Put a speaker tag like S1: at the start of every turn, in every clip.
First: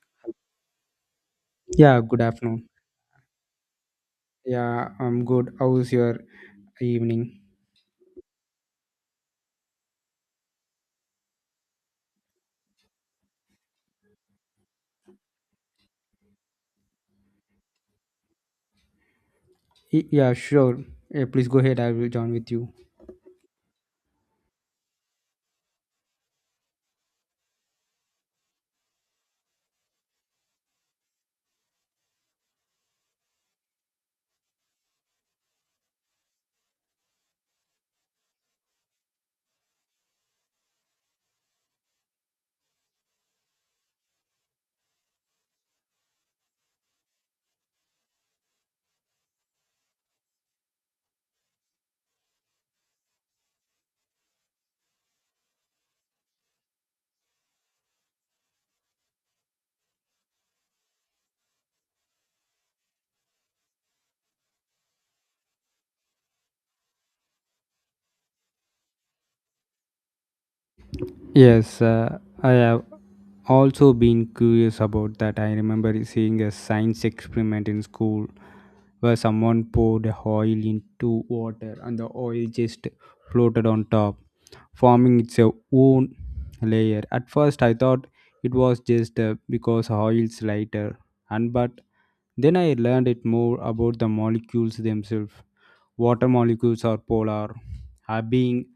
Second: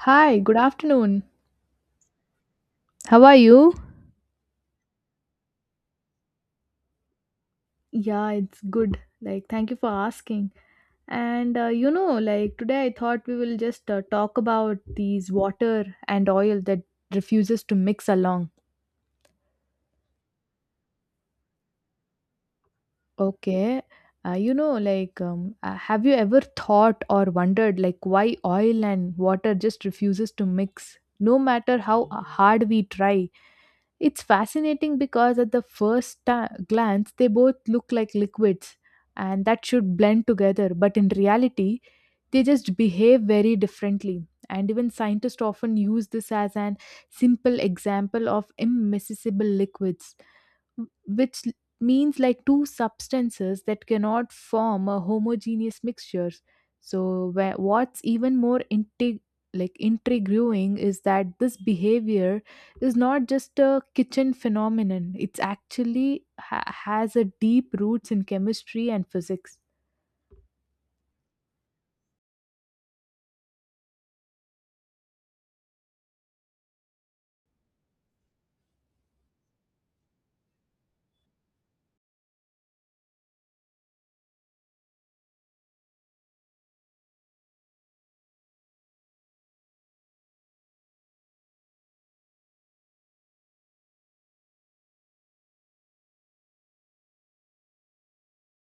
S1: Hi, good afternoon.
S2: Yeah, good afternoon.
S1: How are you?
S2: Yeah, I'm good. How's your evening?
S1: Yeah, it's good. Like, thank you for asking. And like today I thought we will just talk about these water and oil that refuses to mix along.
S2: Yeah, sure. Yeah, please go ahead. I will join with you.
S1: Okay. Have you ever thought or wondered, like, why oil and water just refuses to mix, no matter how hard we try? It's fascinating because at the glance, they both look like liquids and that should blend together, but in reality, they just behave very differently. And even scientists often use this as an simple example of immiscible liquids which l- means like two substances that cannot form a homogeneous mixture. What's even like intriguing is that this behavior is not just a kitchen phenomenon. It's has a deep roots in chemistry and physics.
S2: Yes, I have also been curious about that. I remember seeing a science experiment in school where someone poured oil into water, and the oil just floated on top, forming its own layer. At first, I thought it was just because oil's lighter, and but then I learned it more about the molecules themselves. Water molecules are polar, are being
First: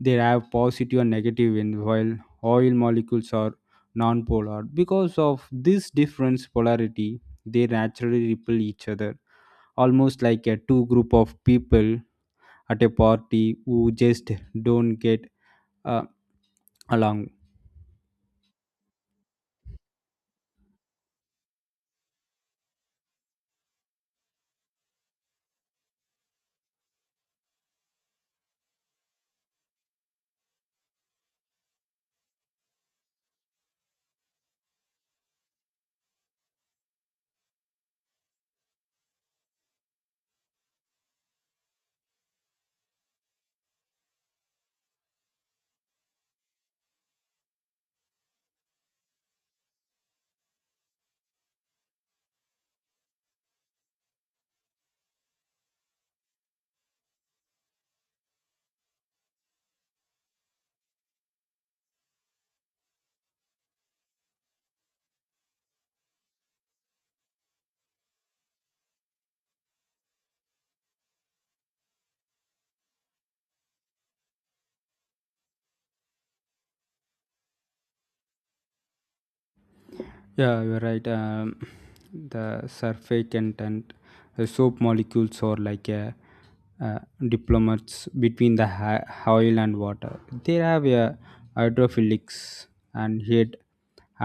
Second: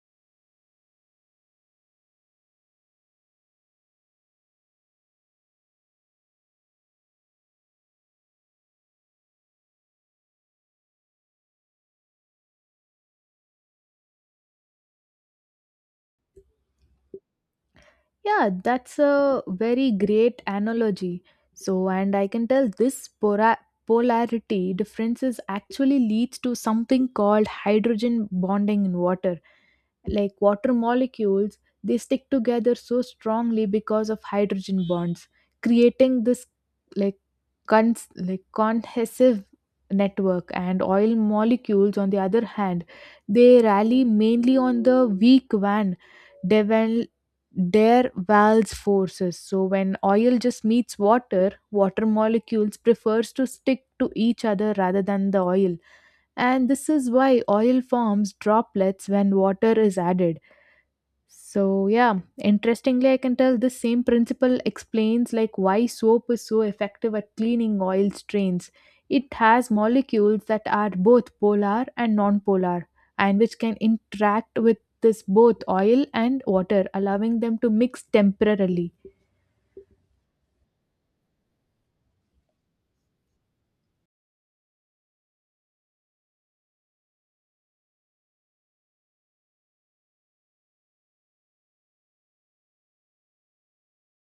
S2: they have positive and negative end, while oil molecules are non-polar. Because of this difference polarity, they naturally repel each other, almost like a two group of people at a party who just don't get uh, along.
S1: Yeah, that's a very great analogy. So, and I can tell this polarity differences actually leads to something called hydrogen bonding in water, like water molecules, they stick together so strongly because of hydrogen bonds, creating this like like cohesive network. And oil molecules, on the other hand, they rally mainly on the weak van devel their valves forces. So when oil just meets water, water molecules prefers to stick to each other rather than the oil, and this is why oil forms droplets when water is added. So yeah, interestingly, I can tell this same principle explains like why soap is so effective at cleaning oil stains. It has molecules that are both polar and nonpolar, and which can interact with this both oil and water, allowing them to mix temporarily.
S2: Yeah, you're right. The surfactant and the soap molecules are like a uh, diplomats between the oil and water. They have a hydrophilics and yet.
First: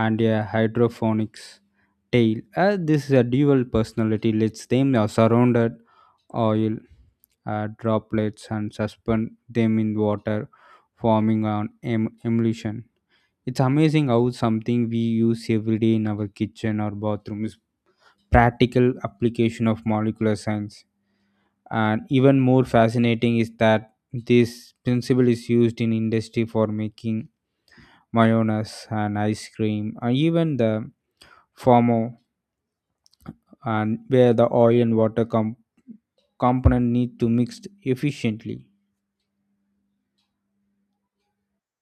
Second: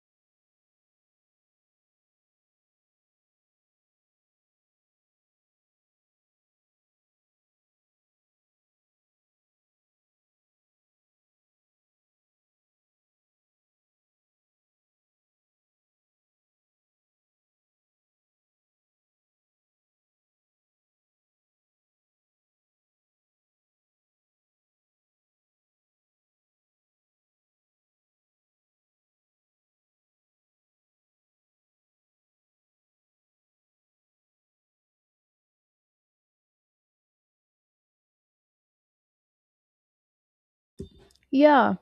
S2: And a hydroponics tail. This is a dual personality lets them are surrounded oil droplets and suspend them in water, forming an emulsion. It's amazing how something we use every day in our kitchen or bathroom is practical application of molecular science. And even more fascinating is that this principle is used in industry for making mayonnaise and ice cream, and even the formo and where the oil and water component need to mix efficiently.
S1: Yeah,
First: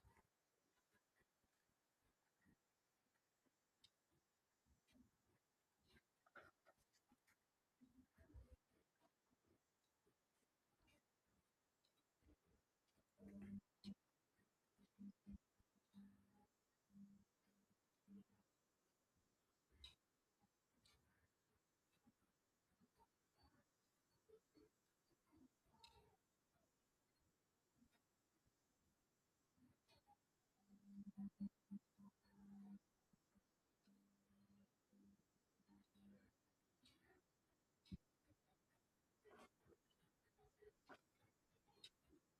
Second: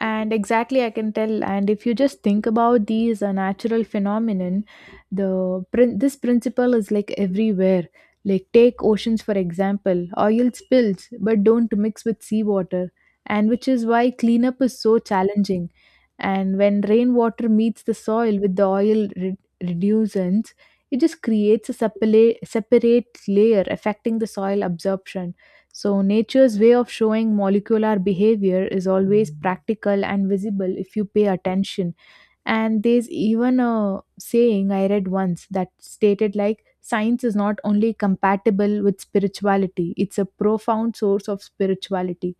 S1: and exactly I can tell, and if you just think about these natural phenomenon, this principle is like everywhere. Like take oceans for example, oil spills but don't mix with seawater, and which is why cleanup is so challenging. And when rainwater meets the soil with the reducents, it just creates a separate layer affecting the soil absorption. So, nature's way of showing molecular behavior is always practical and visible if you pay attention. And there's even a saying I read once that stated like, science is not only compatible with spirituality, it's a profound source of spirituality.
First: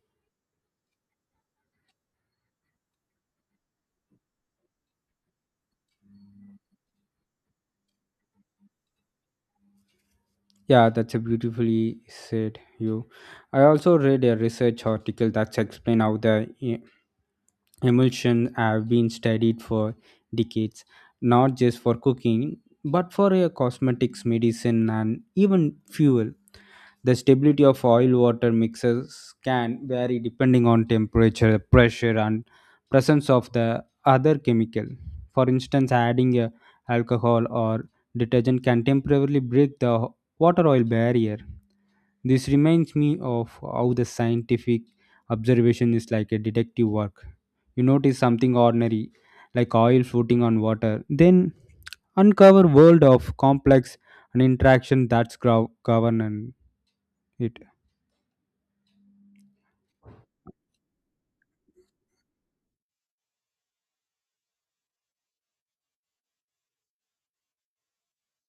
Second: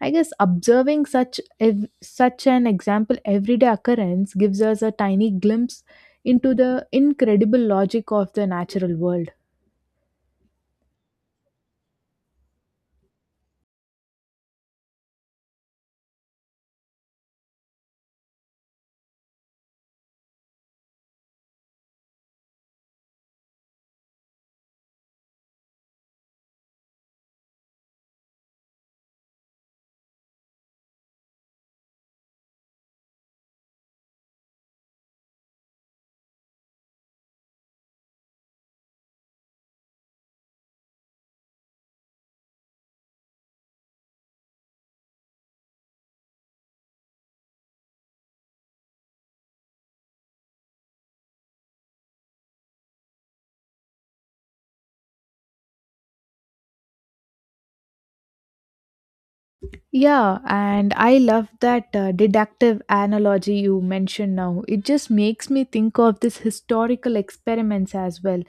S1: I guess observing such an example everyday occurrence gives us a tiny glimpse into the incredible logic of the natural world.
S2: Yeah, that's a beautifully said you I also read a research article that's explain how the emulsions have been studied for decades, not just for cooking but for a cosmetics, medicine, and even fuel. The stability of oil water mixes can vary depending on temperature, pressure, and presence of the other chemical. For instance, adding a alcohol or detergent can temporarily break the water oil barrier. This reminds me of how the scientific observation is like a detective work. You notice something ordinary, like oil floating on water, then uncover world of complex and interaction that's govern it.
S1: Yeah, and I love that deductive analogy you mentioned now. It just makes me think of this historical experiments as well.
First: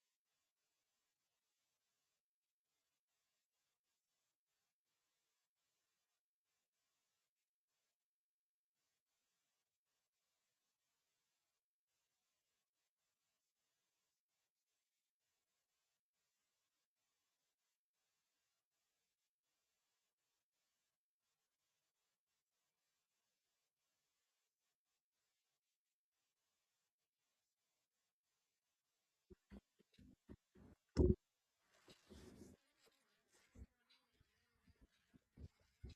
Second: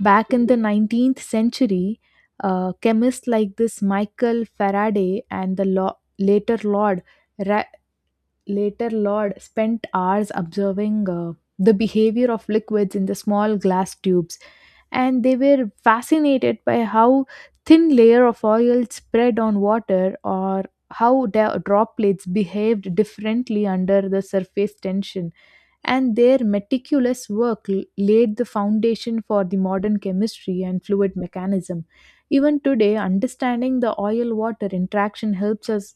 S1: Back in the 19th century, chemists like this Michael Faraday and the lo- later Lord Ra- later Lord spent hours observing the behavior of liquids in the small glass tubes, and they were fascinated by how thin layer of oil spread on water, or how droplets behaved differently under the surface tension. And their laid the foundation for the modern chemistry and fluid mechanism. Even today, understanding the oil water interaction helps us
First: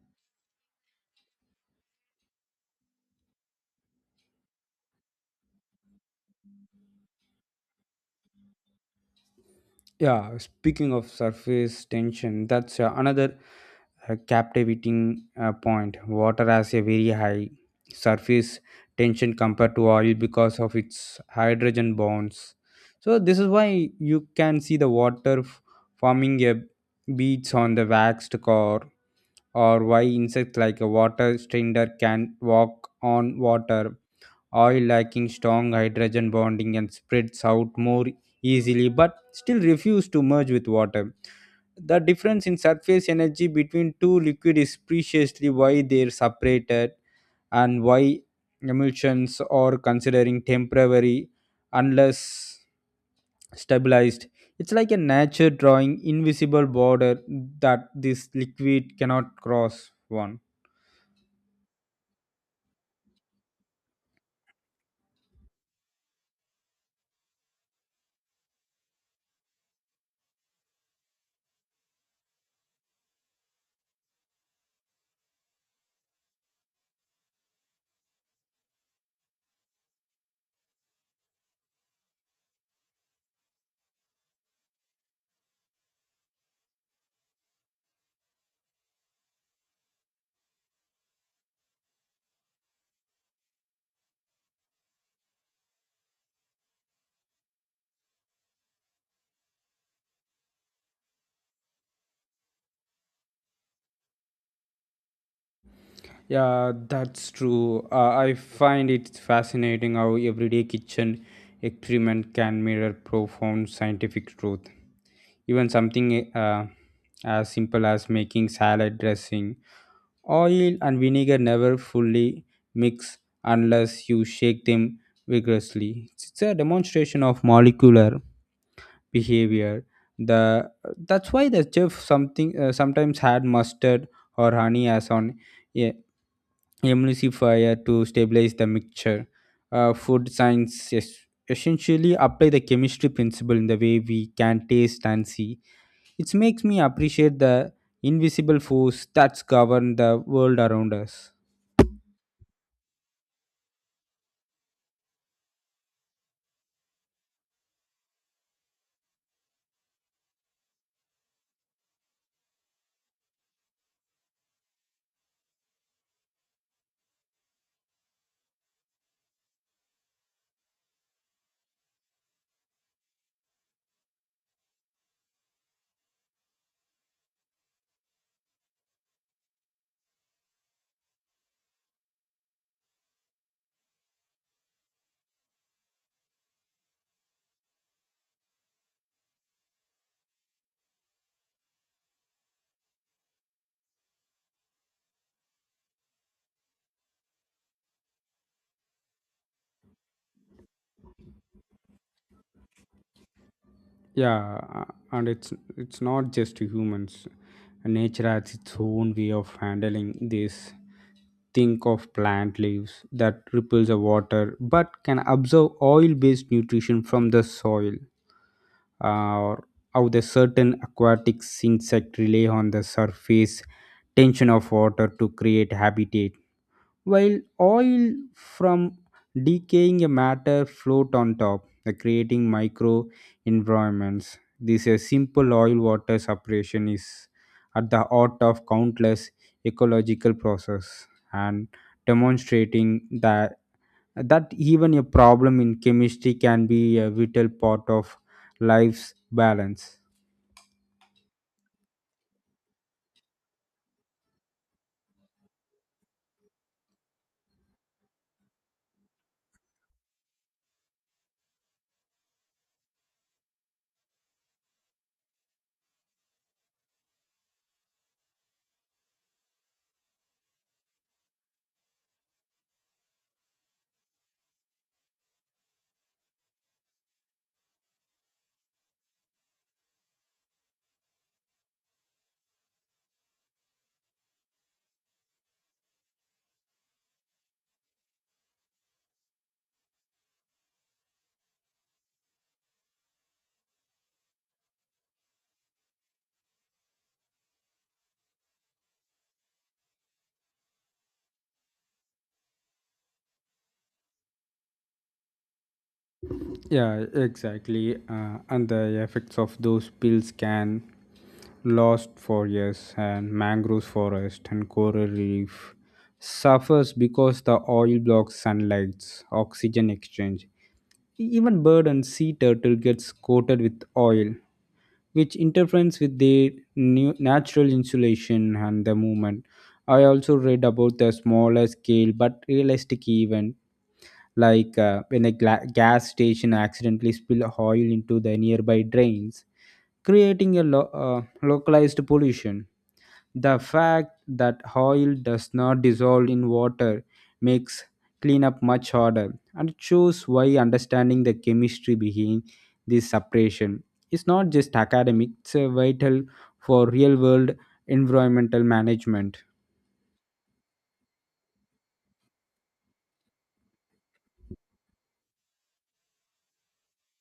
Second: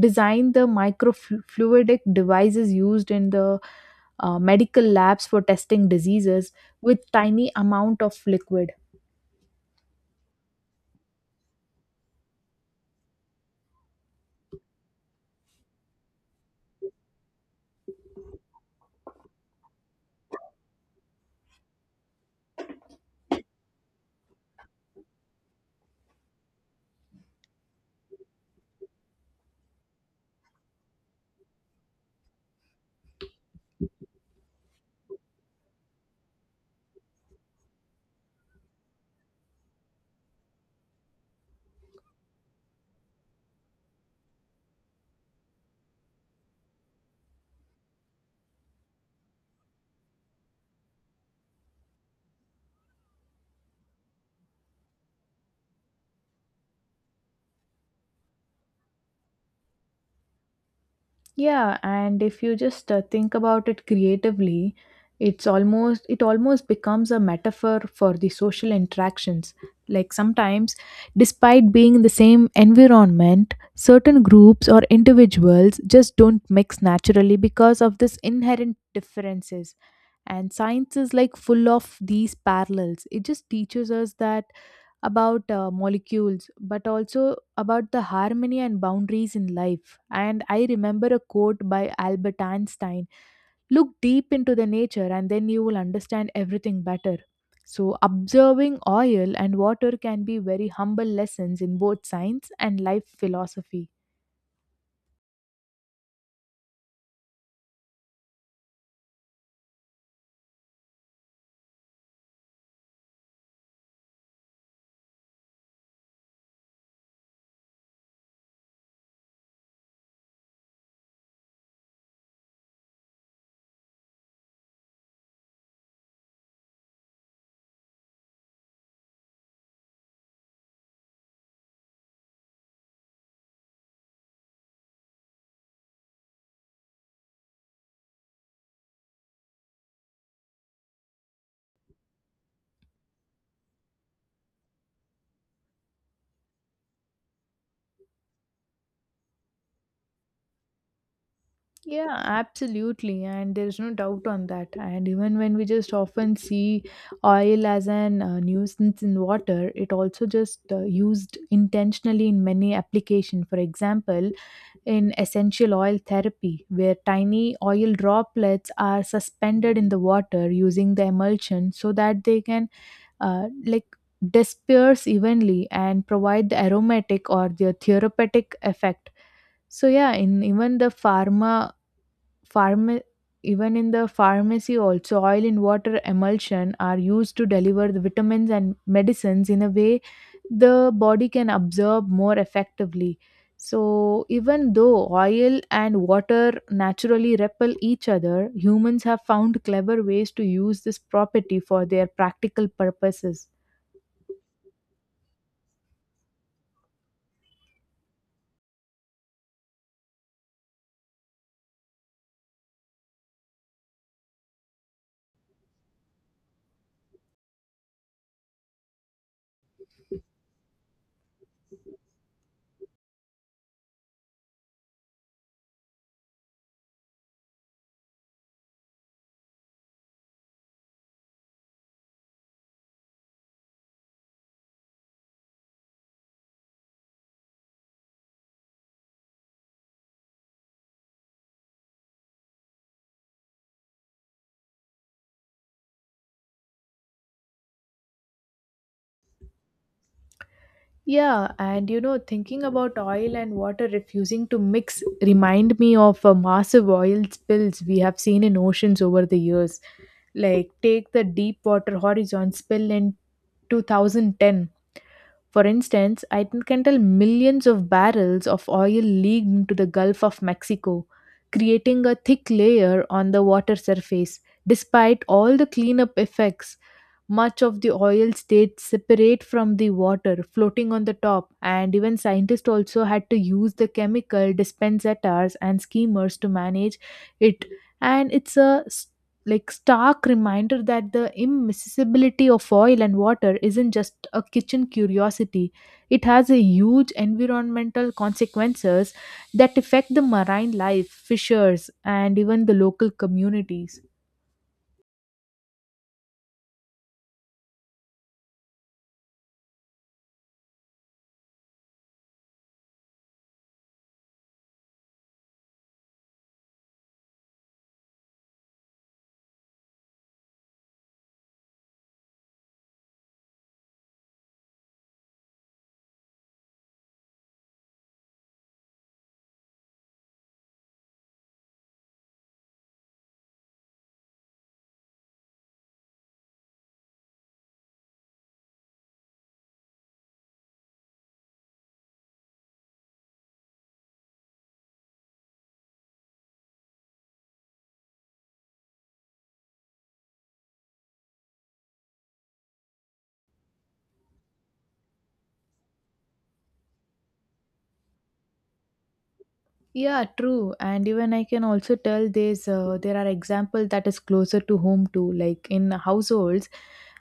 S1: design the microfluidic devices used in the medical labs for testing diseases with tiny amount of liquid.
S2: Yeah, speaking of surface tension, that's another captivating point. Water has a very high surface tension compared to oil because of its hydrogen bonds. So, this is why you can see the water forming a beach on the waxed core, or why insects like a water strider can walk on water, oil lacking strong hydrogen bonding and spreads out more easily but still refuse to merge with water. The difference in surface energy between two liquids is preciously why they're separated, and why emulsions are considering temporary unless stabilized. It's like a nature drawing invisible border that this liquid cannot cross one.
S1: Yeah, and if you just think about it creatively, it almost becomes a metaphor for the social interactions. Like sometimes, despite being in the same environment, certain groups or individuals just don't mix naturally because of this inherent differences. And science is like full of these parallels. It just teaches us that about molecules, but also about the harmony and boundaries in life. And I remember a quote by Albert Einstein, look deep into the nature and then you will understand everything better. So, observing oil and water can be very humble lessons in both science and life philosophy.
S2: Yeah, that's true. I find it fascinating how everyday kitchen experiment can mirror profound scientific truth. Even something as simple as making salad dressing, oil and vinegar never fully mix unless you shake them vigorously. It's a demonstration of molecular behavior. The that's why the chef something sometimes had mustard or honey as on, yeah, emulsifier to stabilize the mixture. Food science essentially apply the chemistry principle in the way we can taste and see. It makes me appreciate the invisible force that's govern the world around us.
S1: Yeah, absolutely. And there's no doubt on that. And even when we just often see oil as an nuisance in water, it also just used intentionally in many applications. For example, in essential oil therapy, where tiny oil droplets are suspended in the water using the emulsion so that they can uh, like disperse evenly and provide the aromatic or the therapeutic effect. So yeah, in even Pharma- even in the pharmacy also oil in water emulsion are used to deliver the vitamins and medicines in a way the body can absorb more effectively. So even though oil and water naturally repel each other, humans have found clever ways to use this property for their practical purposes.
S2: Yeah, and it's not just humans. Nature has its own way of handling this. Think of plant leaves that ripples the water, but can absorb oil-based nutrition from the soil, uh, or how the certain aquatic insect rely on the surface tension of water to create habitat, while oil from decaying matter float on top, creating micro environments. This a simple oil water separation is at the heart of countless ecological process and demonstrating the that even a problem in chemistry can be a vital part of life's balance.
S1: Yeah, and you know, thinking about oil and water refusing to mix remind me of massive oil spills we have seen in oceans over the years. Like take the deep water horizon spill in 2010. For instance, can tell millions of barrels of oil leaked into the Gulf of Mexico, creating a thick layer on the water surface, despite all the cleanup effects. Much of the oil stayed separate from the water, floating on the top, and even scientists also had to use the chemical dispensators and skimmers to manage it. And like stark reminder that the immiscibility of oil and water isn't just a kitchen curiosity. It has a huge environmental consequences that affect the marine life, fishers, and even the local communities.
S2: Yeah, exactly. And the effects of those pills can last for years, and mangroves forest and coral reef suffers because the oil blocks sunlight oxygen exchange. Even bird and sea turtle gets coated with oil, which interferes with their new natural insulation and the movement. I also read about the smaller scale but realistic event, like when a gas station accidentally spill oil into the nearby drains, creating a localized pollution. The fact that oil does not dissolve in water makes cleanup much harder, and it shows why understanding the chemistry behind this separation is not just academic, it's vital for real world environmental management.
S1: Yeah, true. And even I can also tell there's there are examples that is closer to home too, like in households,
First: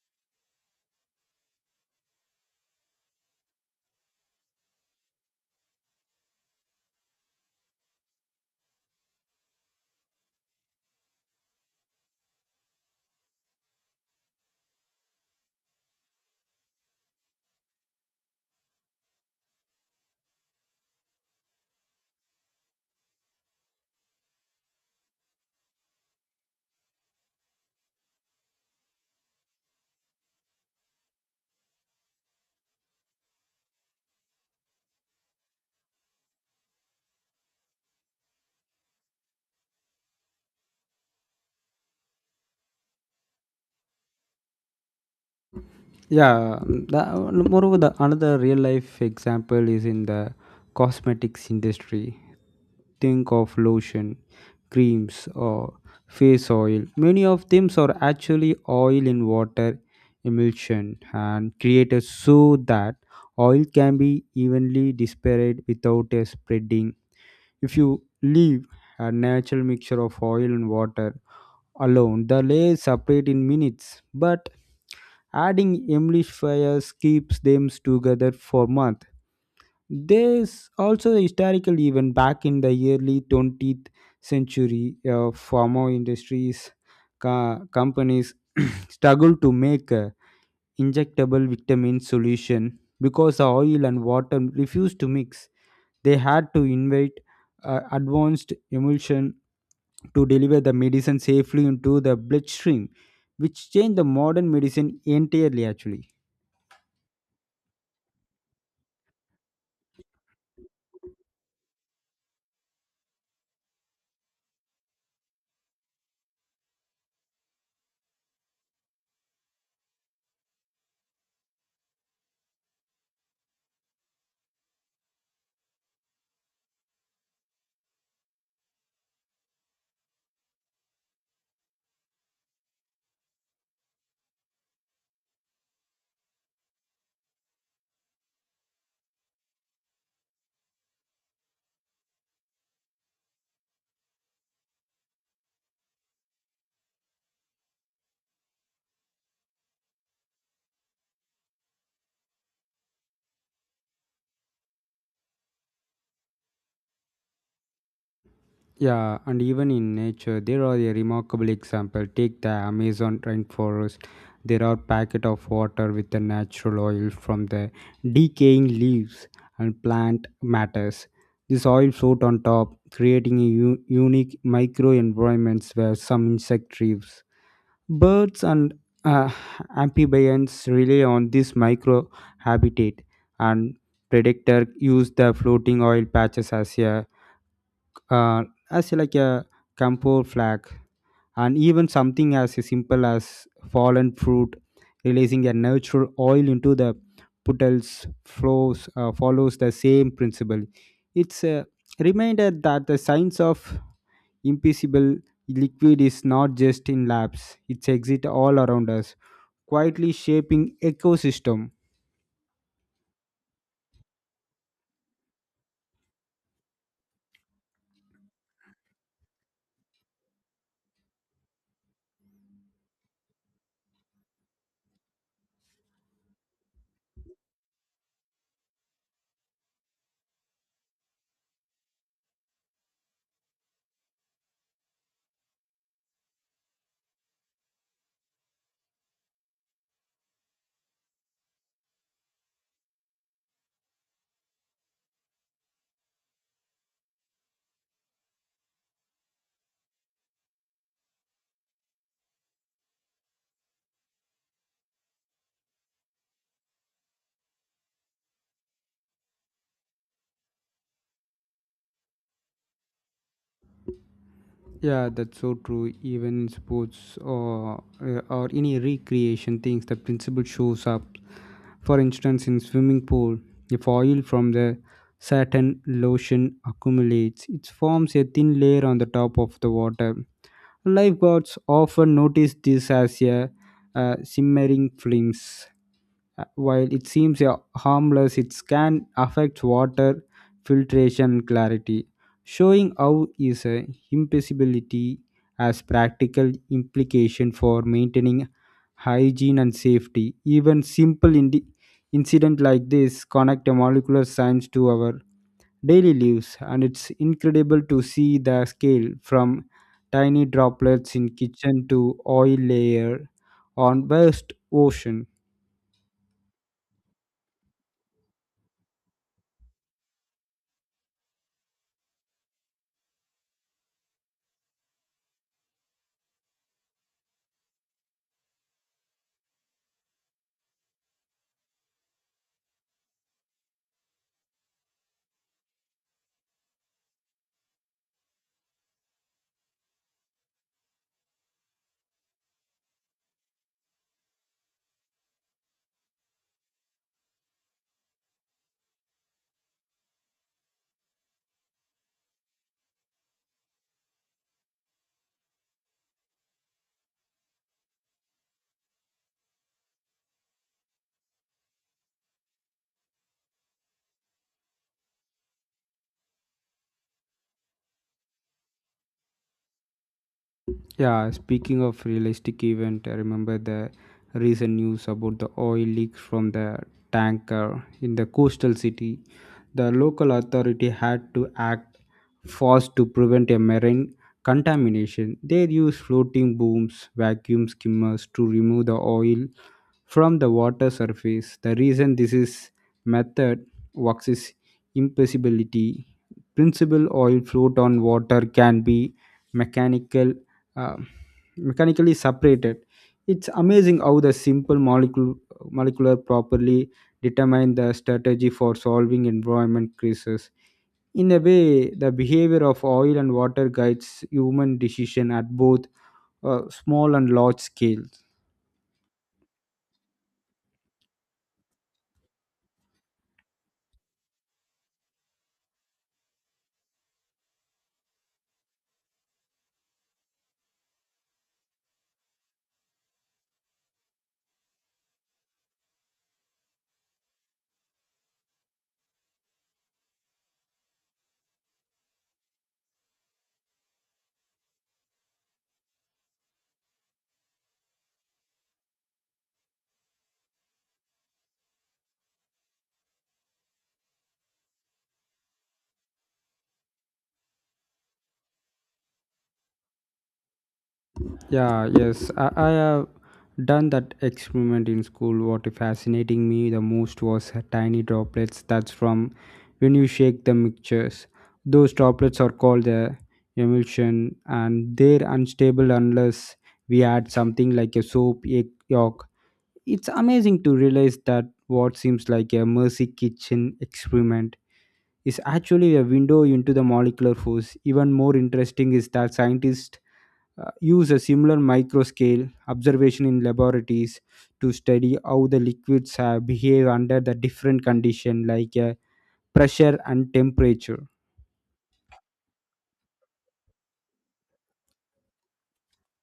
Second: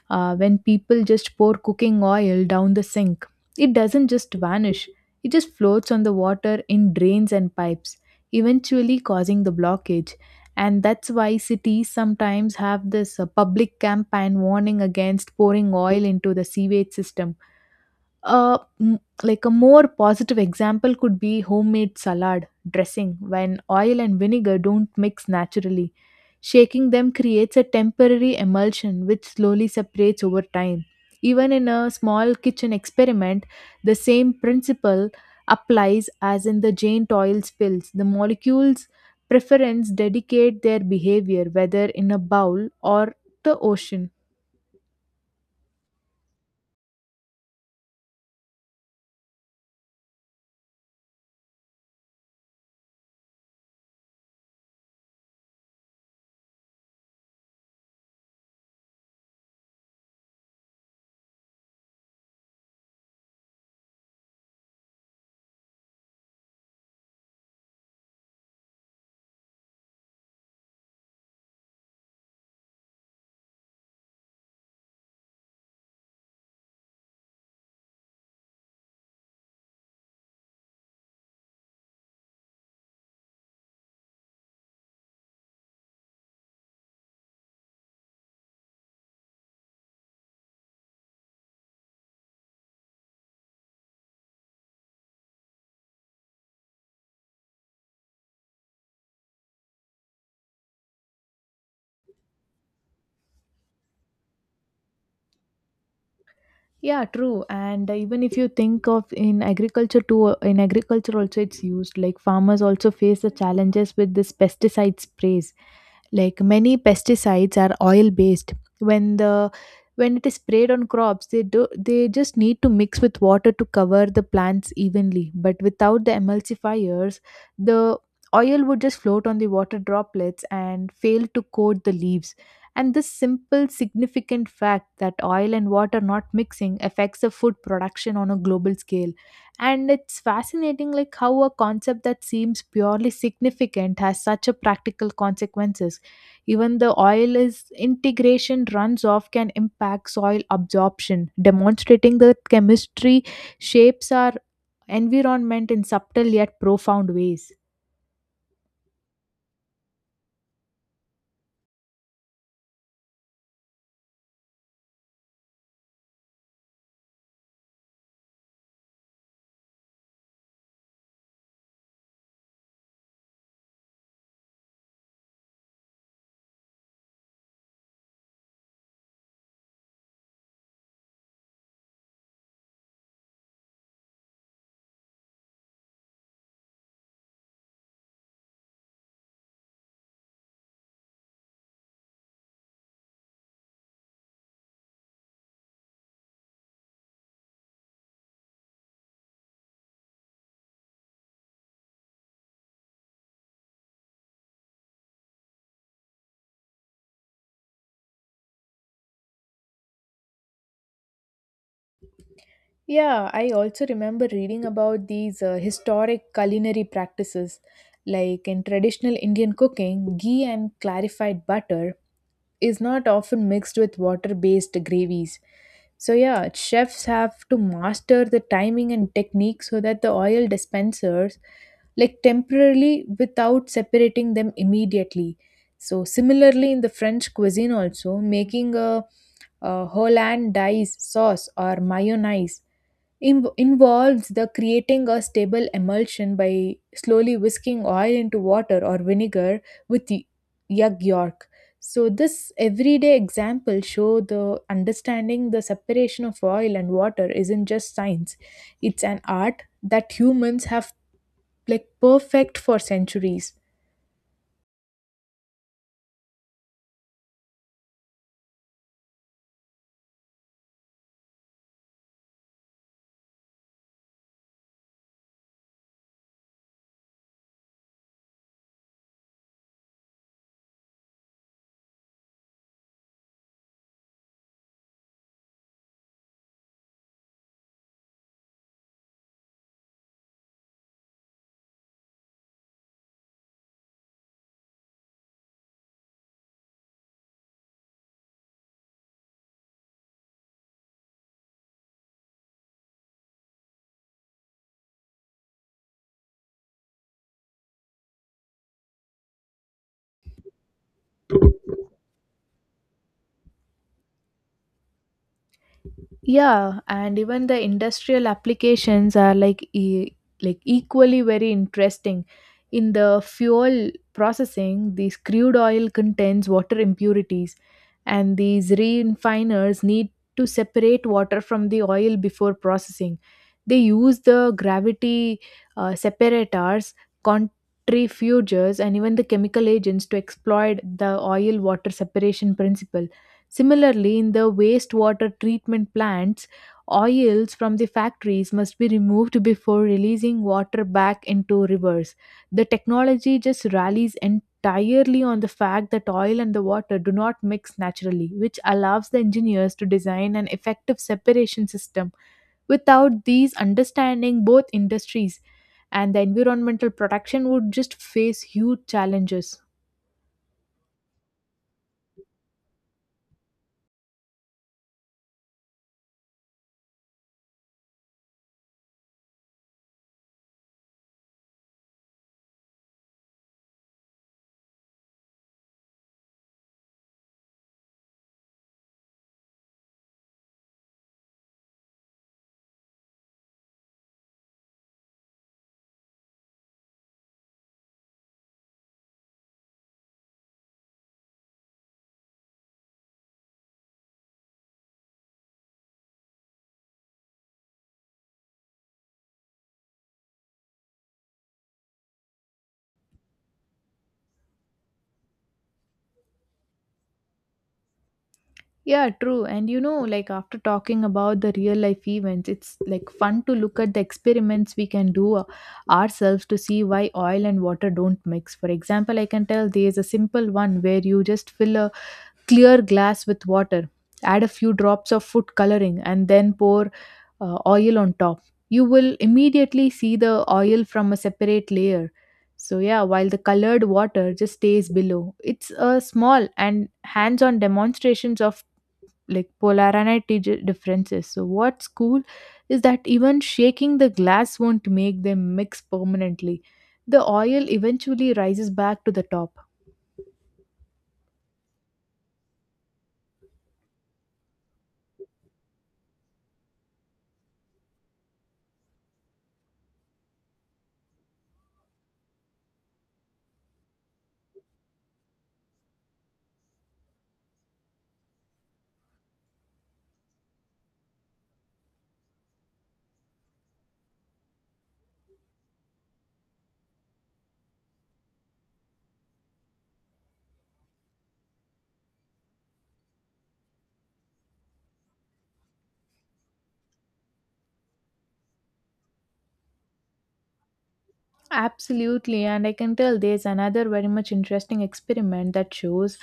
S1: when people just pour cooking oil down the sink, it doesn't just vanish. It just floats on the water in drains and pipes, eventually causing the blockage. And that's why cities sometimes have this public campaign warning against pouring oil into the sewage system. Like a more positive example could be homemade salad dressing, when oil and vinegar don't mix naturally. Shaking them creates a temporary emulsion which slowly separates over time. Even in a small kitchen experiment, the same principle applies as in the Jane oil spills. The molecules preference dedicate their behavior whether in a bowl or the ocean.
S2: Yeah, the, moreover, the another real life example is in the cosmetics industry. Think of lotion, creams, or face oil. Many of them are actually oil in water emulsion and created so that oil can be evenly dispersed without a spreading. If you leave a natural mixture of oil and water alone, the layers separate in minutes, but adding emulsifiers keeps them together for months. There's also a historical event back in the early 20th century. Pharma industries companies struggled to make a injectable vitamin solution because the oil and water refused to mix. They had to invent advanced emulsion to deliver the medicine safely into the bloodstream, which changed the modern medicine entirely actually.
S1: Yeah, true. And even if you think of in agriculture too, in agriculture also it's used. Like farmers also face the challenges with this pesticide sprays, like many pesticides are oil based. When it is sprayed on crops, they do they just need to mix with water to cover the plants evenly, but without the emulsifiers, the oil would just float on the water droplets and fail to coat the leaves. And this simple significant fact that oil and water not mixing affects the food production on a global scale, and it's fascinating like how a concept that seems purely significant has such a practical consequences. Even the oil is integration runs off can impact soil absorption, demonstrating that chemistry shapes our environment in subtle yet profound ways.
S2: Yeah, and even in nature, there are a remarkable example. Take the Amazon rainforest. There are packet of water with the natural oil from the decaying leaves and plant matters. This oil float on top, creating a unique microenvironments where some insect thrives. Birds and uh, amphibians rely on this microhabitat, and predator use the floating oil patches as a uh, as like a camphor flag, and even something as simple as fallen fruit, releasing a natural oil into the puddles flows follows the same principle. It's a reminder that the science of invisible liquid is not just in labs, it exists all around us, quietly shaping ecosystem.
S1: Yeah, I also remember reading about these historic culinary practices. Like in traditional Indian cooking, ghee and clarified butter is not often mixed with water based gravies. So, yeah, chefs have to master the timing and technique so that the oil dispensers like temporarily without separating them immediately. So, similarly, in the French cuisine, also making a Hollandaise sauce or mayonnaise involves the creating a stable emulsion by slowly whisking oil into water or vinegar with yug yolk. So this everyday example show the understanding the separation of oil and water isn't just science, it's an art that humans have like perfect for centuries.
S2: Yeah, that's so true. Even in sports, or any recreation things, the principle shows up. For instance, in swimming pool, if oil from the certain lotion accumulates, it forms a thin layer on the top of the water. Lifeguards often notice this as a simmering flames. While it seems harmless, it can affect water filtration clarity, showing how is a impossibility has practical implication for maintaining hygiene and safety. Even simple incident like this connect a molecular science to our daily lives, and it's incredible to see the scale from tiny droplets in kitchen to oil layer on vast ocean.
S1: Yeah, and even the industrial applications are like like equally very interesting. In the fuel processing, this crude oil contains water impurities, and these refiners need to separate water from the oil before processing. They use the gravity separators, centrifuges, and even the chemical agents to exploit the oil water separation principle. Similarly, in the wastewater treatment plants, oils from the factories must be removed before releasing water back into rivers. The technology just rallies entirely on the fact that oil and the water do not mix naturally, which allows the engineers to design an effective separation system. Without these understanding, both industries and the environmental protection would just face huge challenges.
S2: Yeah, speaking of realistic event, I remember the recent news about the oil leaks from the tanker in the coastal city. The local authority had to act fast to prevent a marine contamination. They used floating booms, vacuum skimmers to remove the oil from the water surface. The reason this is method works is impossibility. Principal oil float on water can be mechanical, uh, mechanically separated. It's amazing how the simple molecular properly determine the strategy for solving environment crisis. In a way, the behavior of oil and water guides human decision at both small and large scales.
S1: Yeah, true. And you know, like after talking about the real life events, it's like fun to look at the experiments we can do ourselves to see why oil and water don't mix. For example, I can tell there is a simple one where you just fill a clear glass with water, add a few drops of food coloring, and then pour oil on top. You will immediately see the oil from a separate layer. So, yeah, while the colored water just stays below. It's a small and hands on demonstrations of like differences. So what's cool is that even shaking the glass won't make them mix permanently. The oil eventually rises back to the top.
S2: Yeah, yes, I have done that experiment in school. What fascinating me the most was tiny droplets. That's from when you shake the mixtures. Those droplets are called the emulsion, and they're unstable unless we add something like a soap egg yolk. It's amazing to realize that what seems like a mercy kitchen experiment is actually a window into the molecular force. Even more interesting is that scientists use a similar microscale observation in laboratories to study how the liquids behave under the different condition, like pressure and temperature.
S1: Absolutely, and I can tell there's another very much interesting experiment that shows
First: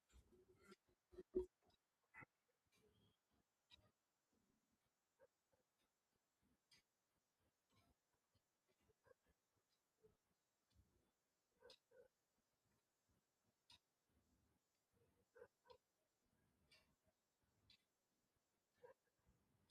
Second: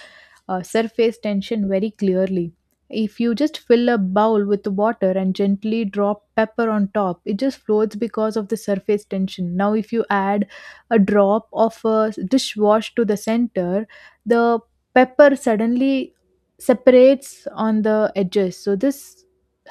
S1: surface tension very clearly. If you just fill a bowl with water and gently drop pepper on top, it just floats because of the surface tension. Now, if you add a drop of a dishwash to the center, the pepper suddenly separates on the edges. So, this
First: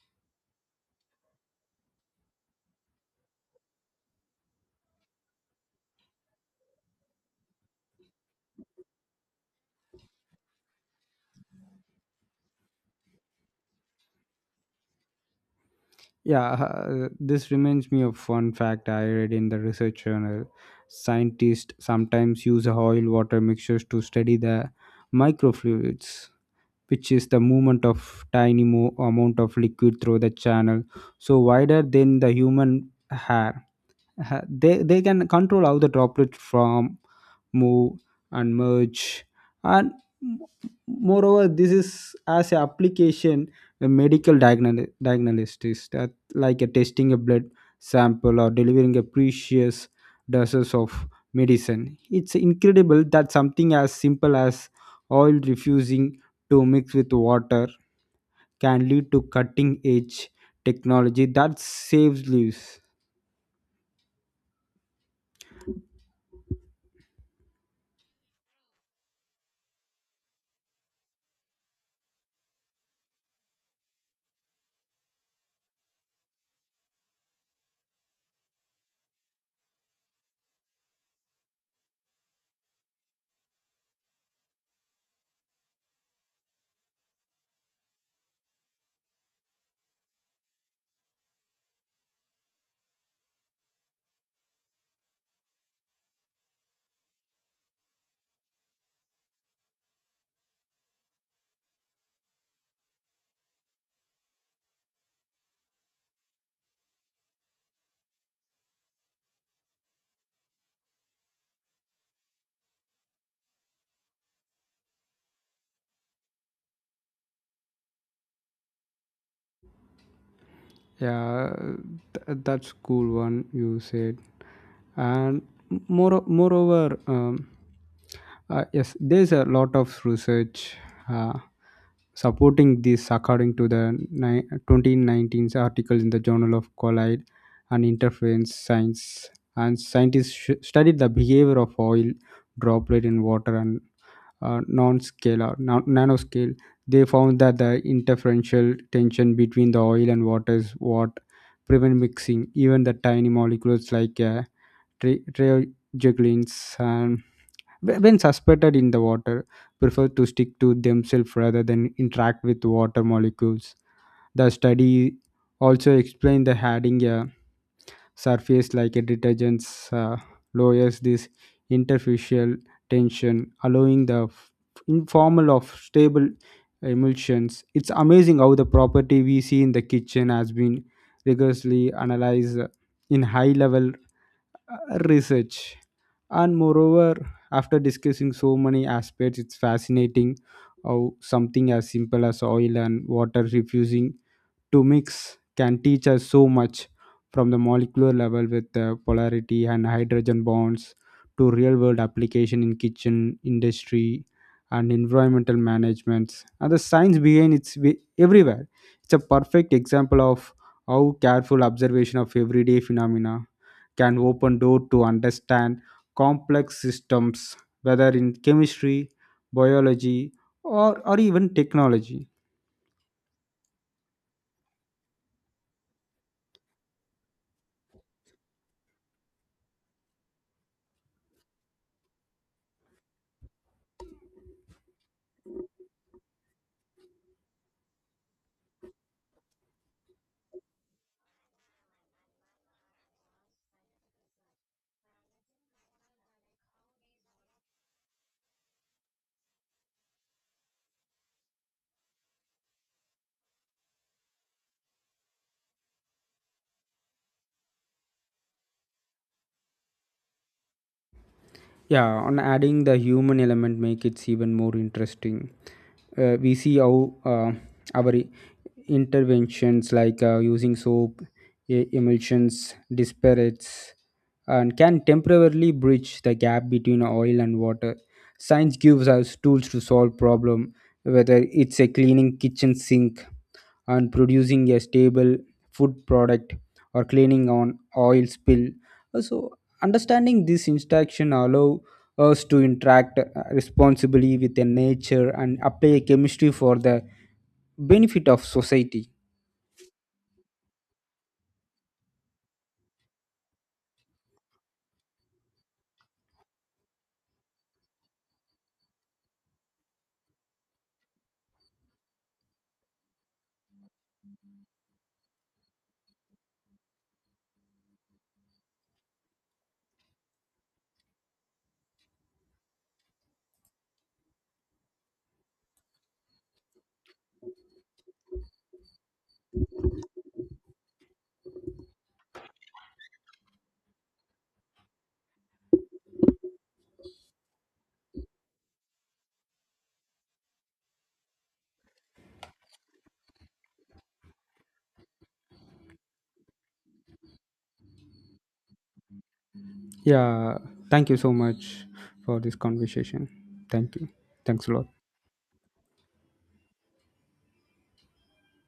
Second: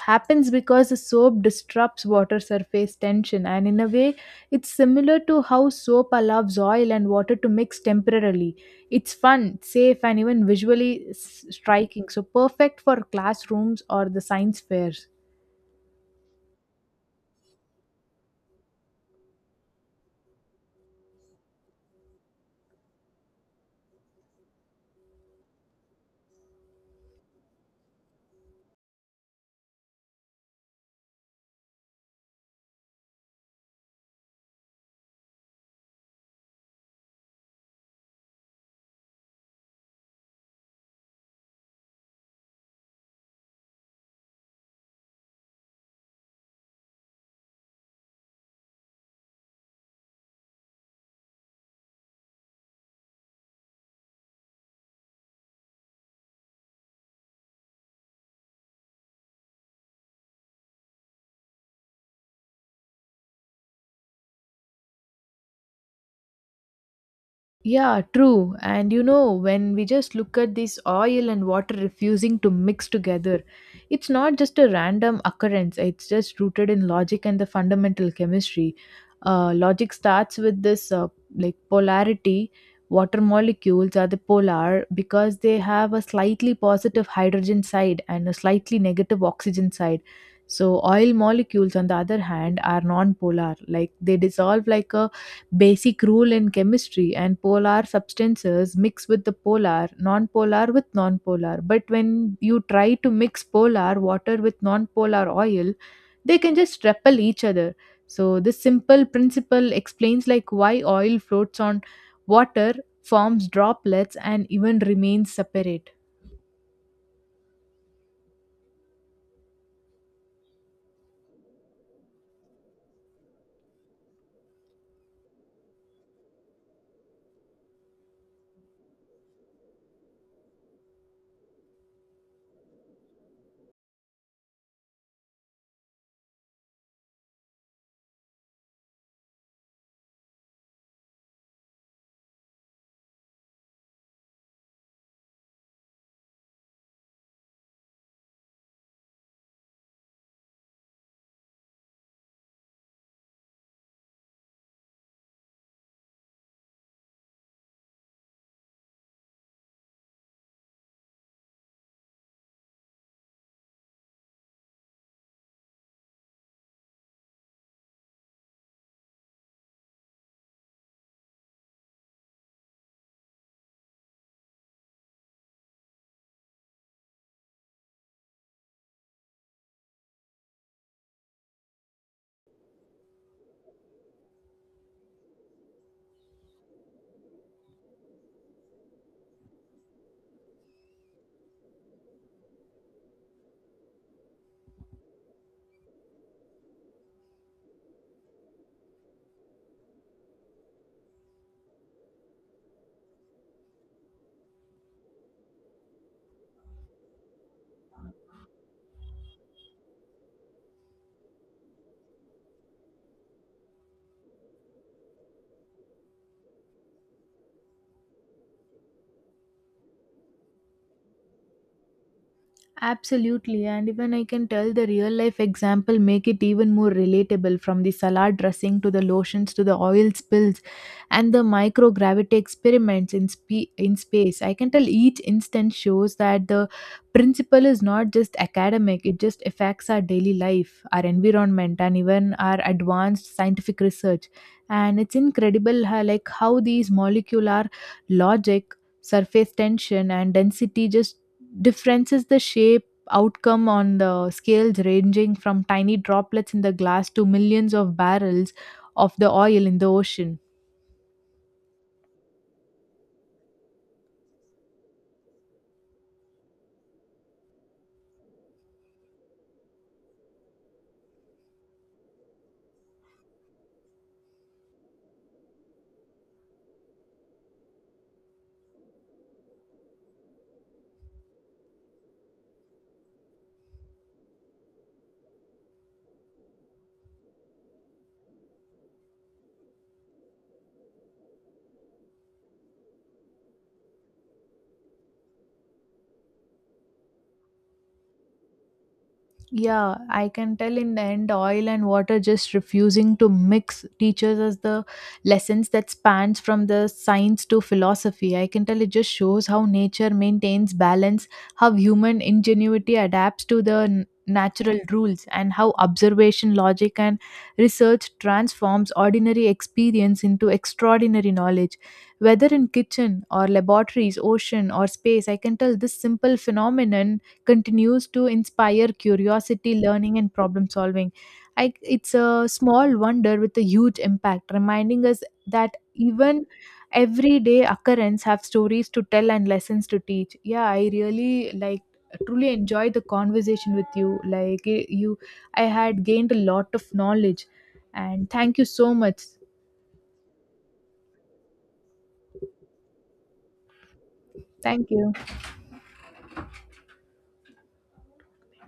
S1: happens because the soap disrupts water surface tension, and in a way, it's similar to how soap allows oil and water to mix temporarily. It's fun, safe, and even striking, so perfect for classrooms or the science fairs.
S2: Yeah, this reminds me of one fact I read in the research journal. Scientists sometimes use oil water mixtures to study the microfluids, which is the movement of tiny amount of liquid through the channel, so wider than the human hair. They can control how the droplet from move and merge, and m- moreover, this is as an application a medical diagnosis is that like a testing a blood sample or delivering a precious doses of medicine. It's incredible that something as simple as oil refusing to mix with water can lead to cutting edge technology that saves lives.
S1: Yeah, true. And you know, when we just look at this oil and water refusing to mix together, it's not just a random occurrence, it's just rooted in logic and the fundamental chemistry. Logic starts with this like polarity. Water molecules are the polar because they have a slightly positive hydrogen side and a slightly negative oxygen side. So, oil molecules, on the other hand, are non polar, like they dissolve like a basic rule in chemistry, and polar substances mix with the polar, nonpolar with nonpolar, but when you try to mix polar water with nonpolar oil, they can just repel each other. So this simple principle explains like why oil floats on water, forms droplets, and even remains separate.
S2: Yeah, that's cool one you said. And moreover, yes, there's a lot of research uh, supporting this. According to the 2019's article in the journal of collide and interference science, and scientists studied the behavior of oil droplet in water and non-scalar nanoscale. They found that the interferential tension between the oil and water is what prevent mixing. Even the tiny molecules like trioxyglins, and when suspended in the water, prefer to stick to themselves rather than interact with water molecules. The study also explained the adding a surface like a detergent uh, lowers this interfacial tension, allowing the informal of stable emulsions. It's amazing how the property we see in the kitchen has been rigorously analyzed in high level research. And moreover, after discussing so many aspects, it's fascinating how something as simple as oil and water refusing to mix can teach us so much, from the molecular level with the polarity and hydrogen bonds to real world application in kitchen industry and environmental management. And the science behind it's everywhere. It's a perfect example of how careful observation of everyday phenomena can open door to understand complex systems, whether in chemistry, biology, or even technology.
S1: Absolutely, and even I can tell the real life example make it even more relatable, from the salad dressing to the lotions to the oil spills and the microgravity experiments in in space. I can tell each instance shows that the principle is not just academic, it just affects our daily life, our environment, and even our advanced scientific research. And it's incredible how, like how these molecular logic, surface tension, and density just differences the shape outcome on the scales ranging from tiny droplets in the glass to millions of barrels of the oil in the ocean.
S2: Yeah, on adding the human element make it even more interesting. We see how our interventions, like using soap emulsions disparates, and can temporarily bridge the gap between oil and water. Science gives us tools to solve problem, whether it's a cleaning kitchen sink and producing a stable food product or cleaning on oil spill. So understanding this interaction allow us to interact responsibly with the nature and apply a chemistry for the benefit of society.
S1: Yeah, I can tell in the end, oil and water just refusing to mix teaches us the lessons that spans from the science to philosophy. I can tell it just shows how nature maintains balance, how human ingenuity adapts to the natural rules, and how observation, logic, and research transforms ordinary experience into extraordinary knowledge. Whether in kitchen or laboratories, ocean or space, I can tell this simple phenomenon continues to inspire curiosity, learning, and problem solving. It's a small wonder with a huge impact, reminding us that even everyday occurrence have stories to tell and lessons to teach. Yeah, I really like truly enjoyed the conversation with you. Like you, I had gained a lot of knowledge, and thank you so much.
S2: Yeah, thank you so much for this conversation. Thank you. Thanks a
S1: Thank
S2: lot.
S1: you.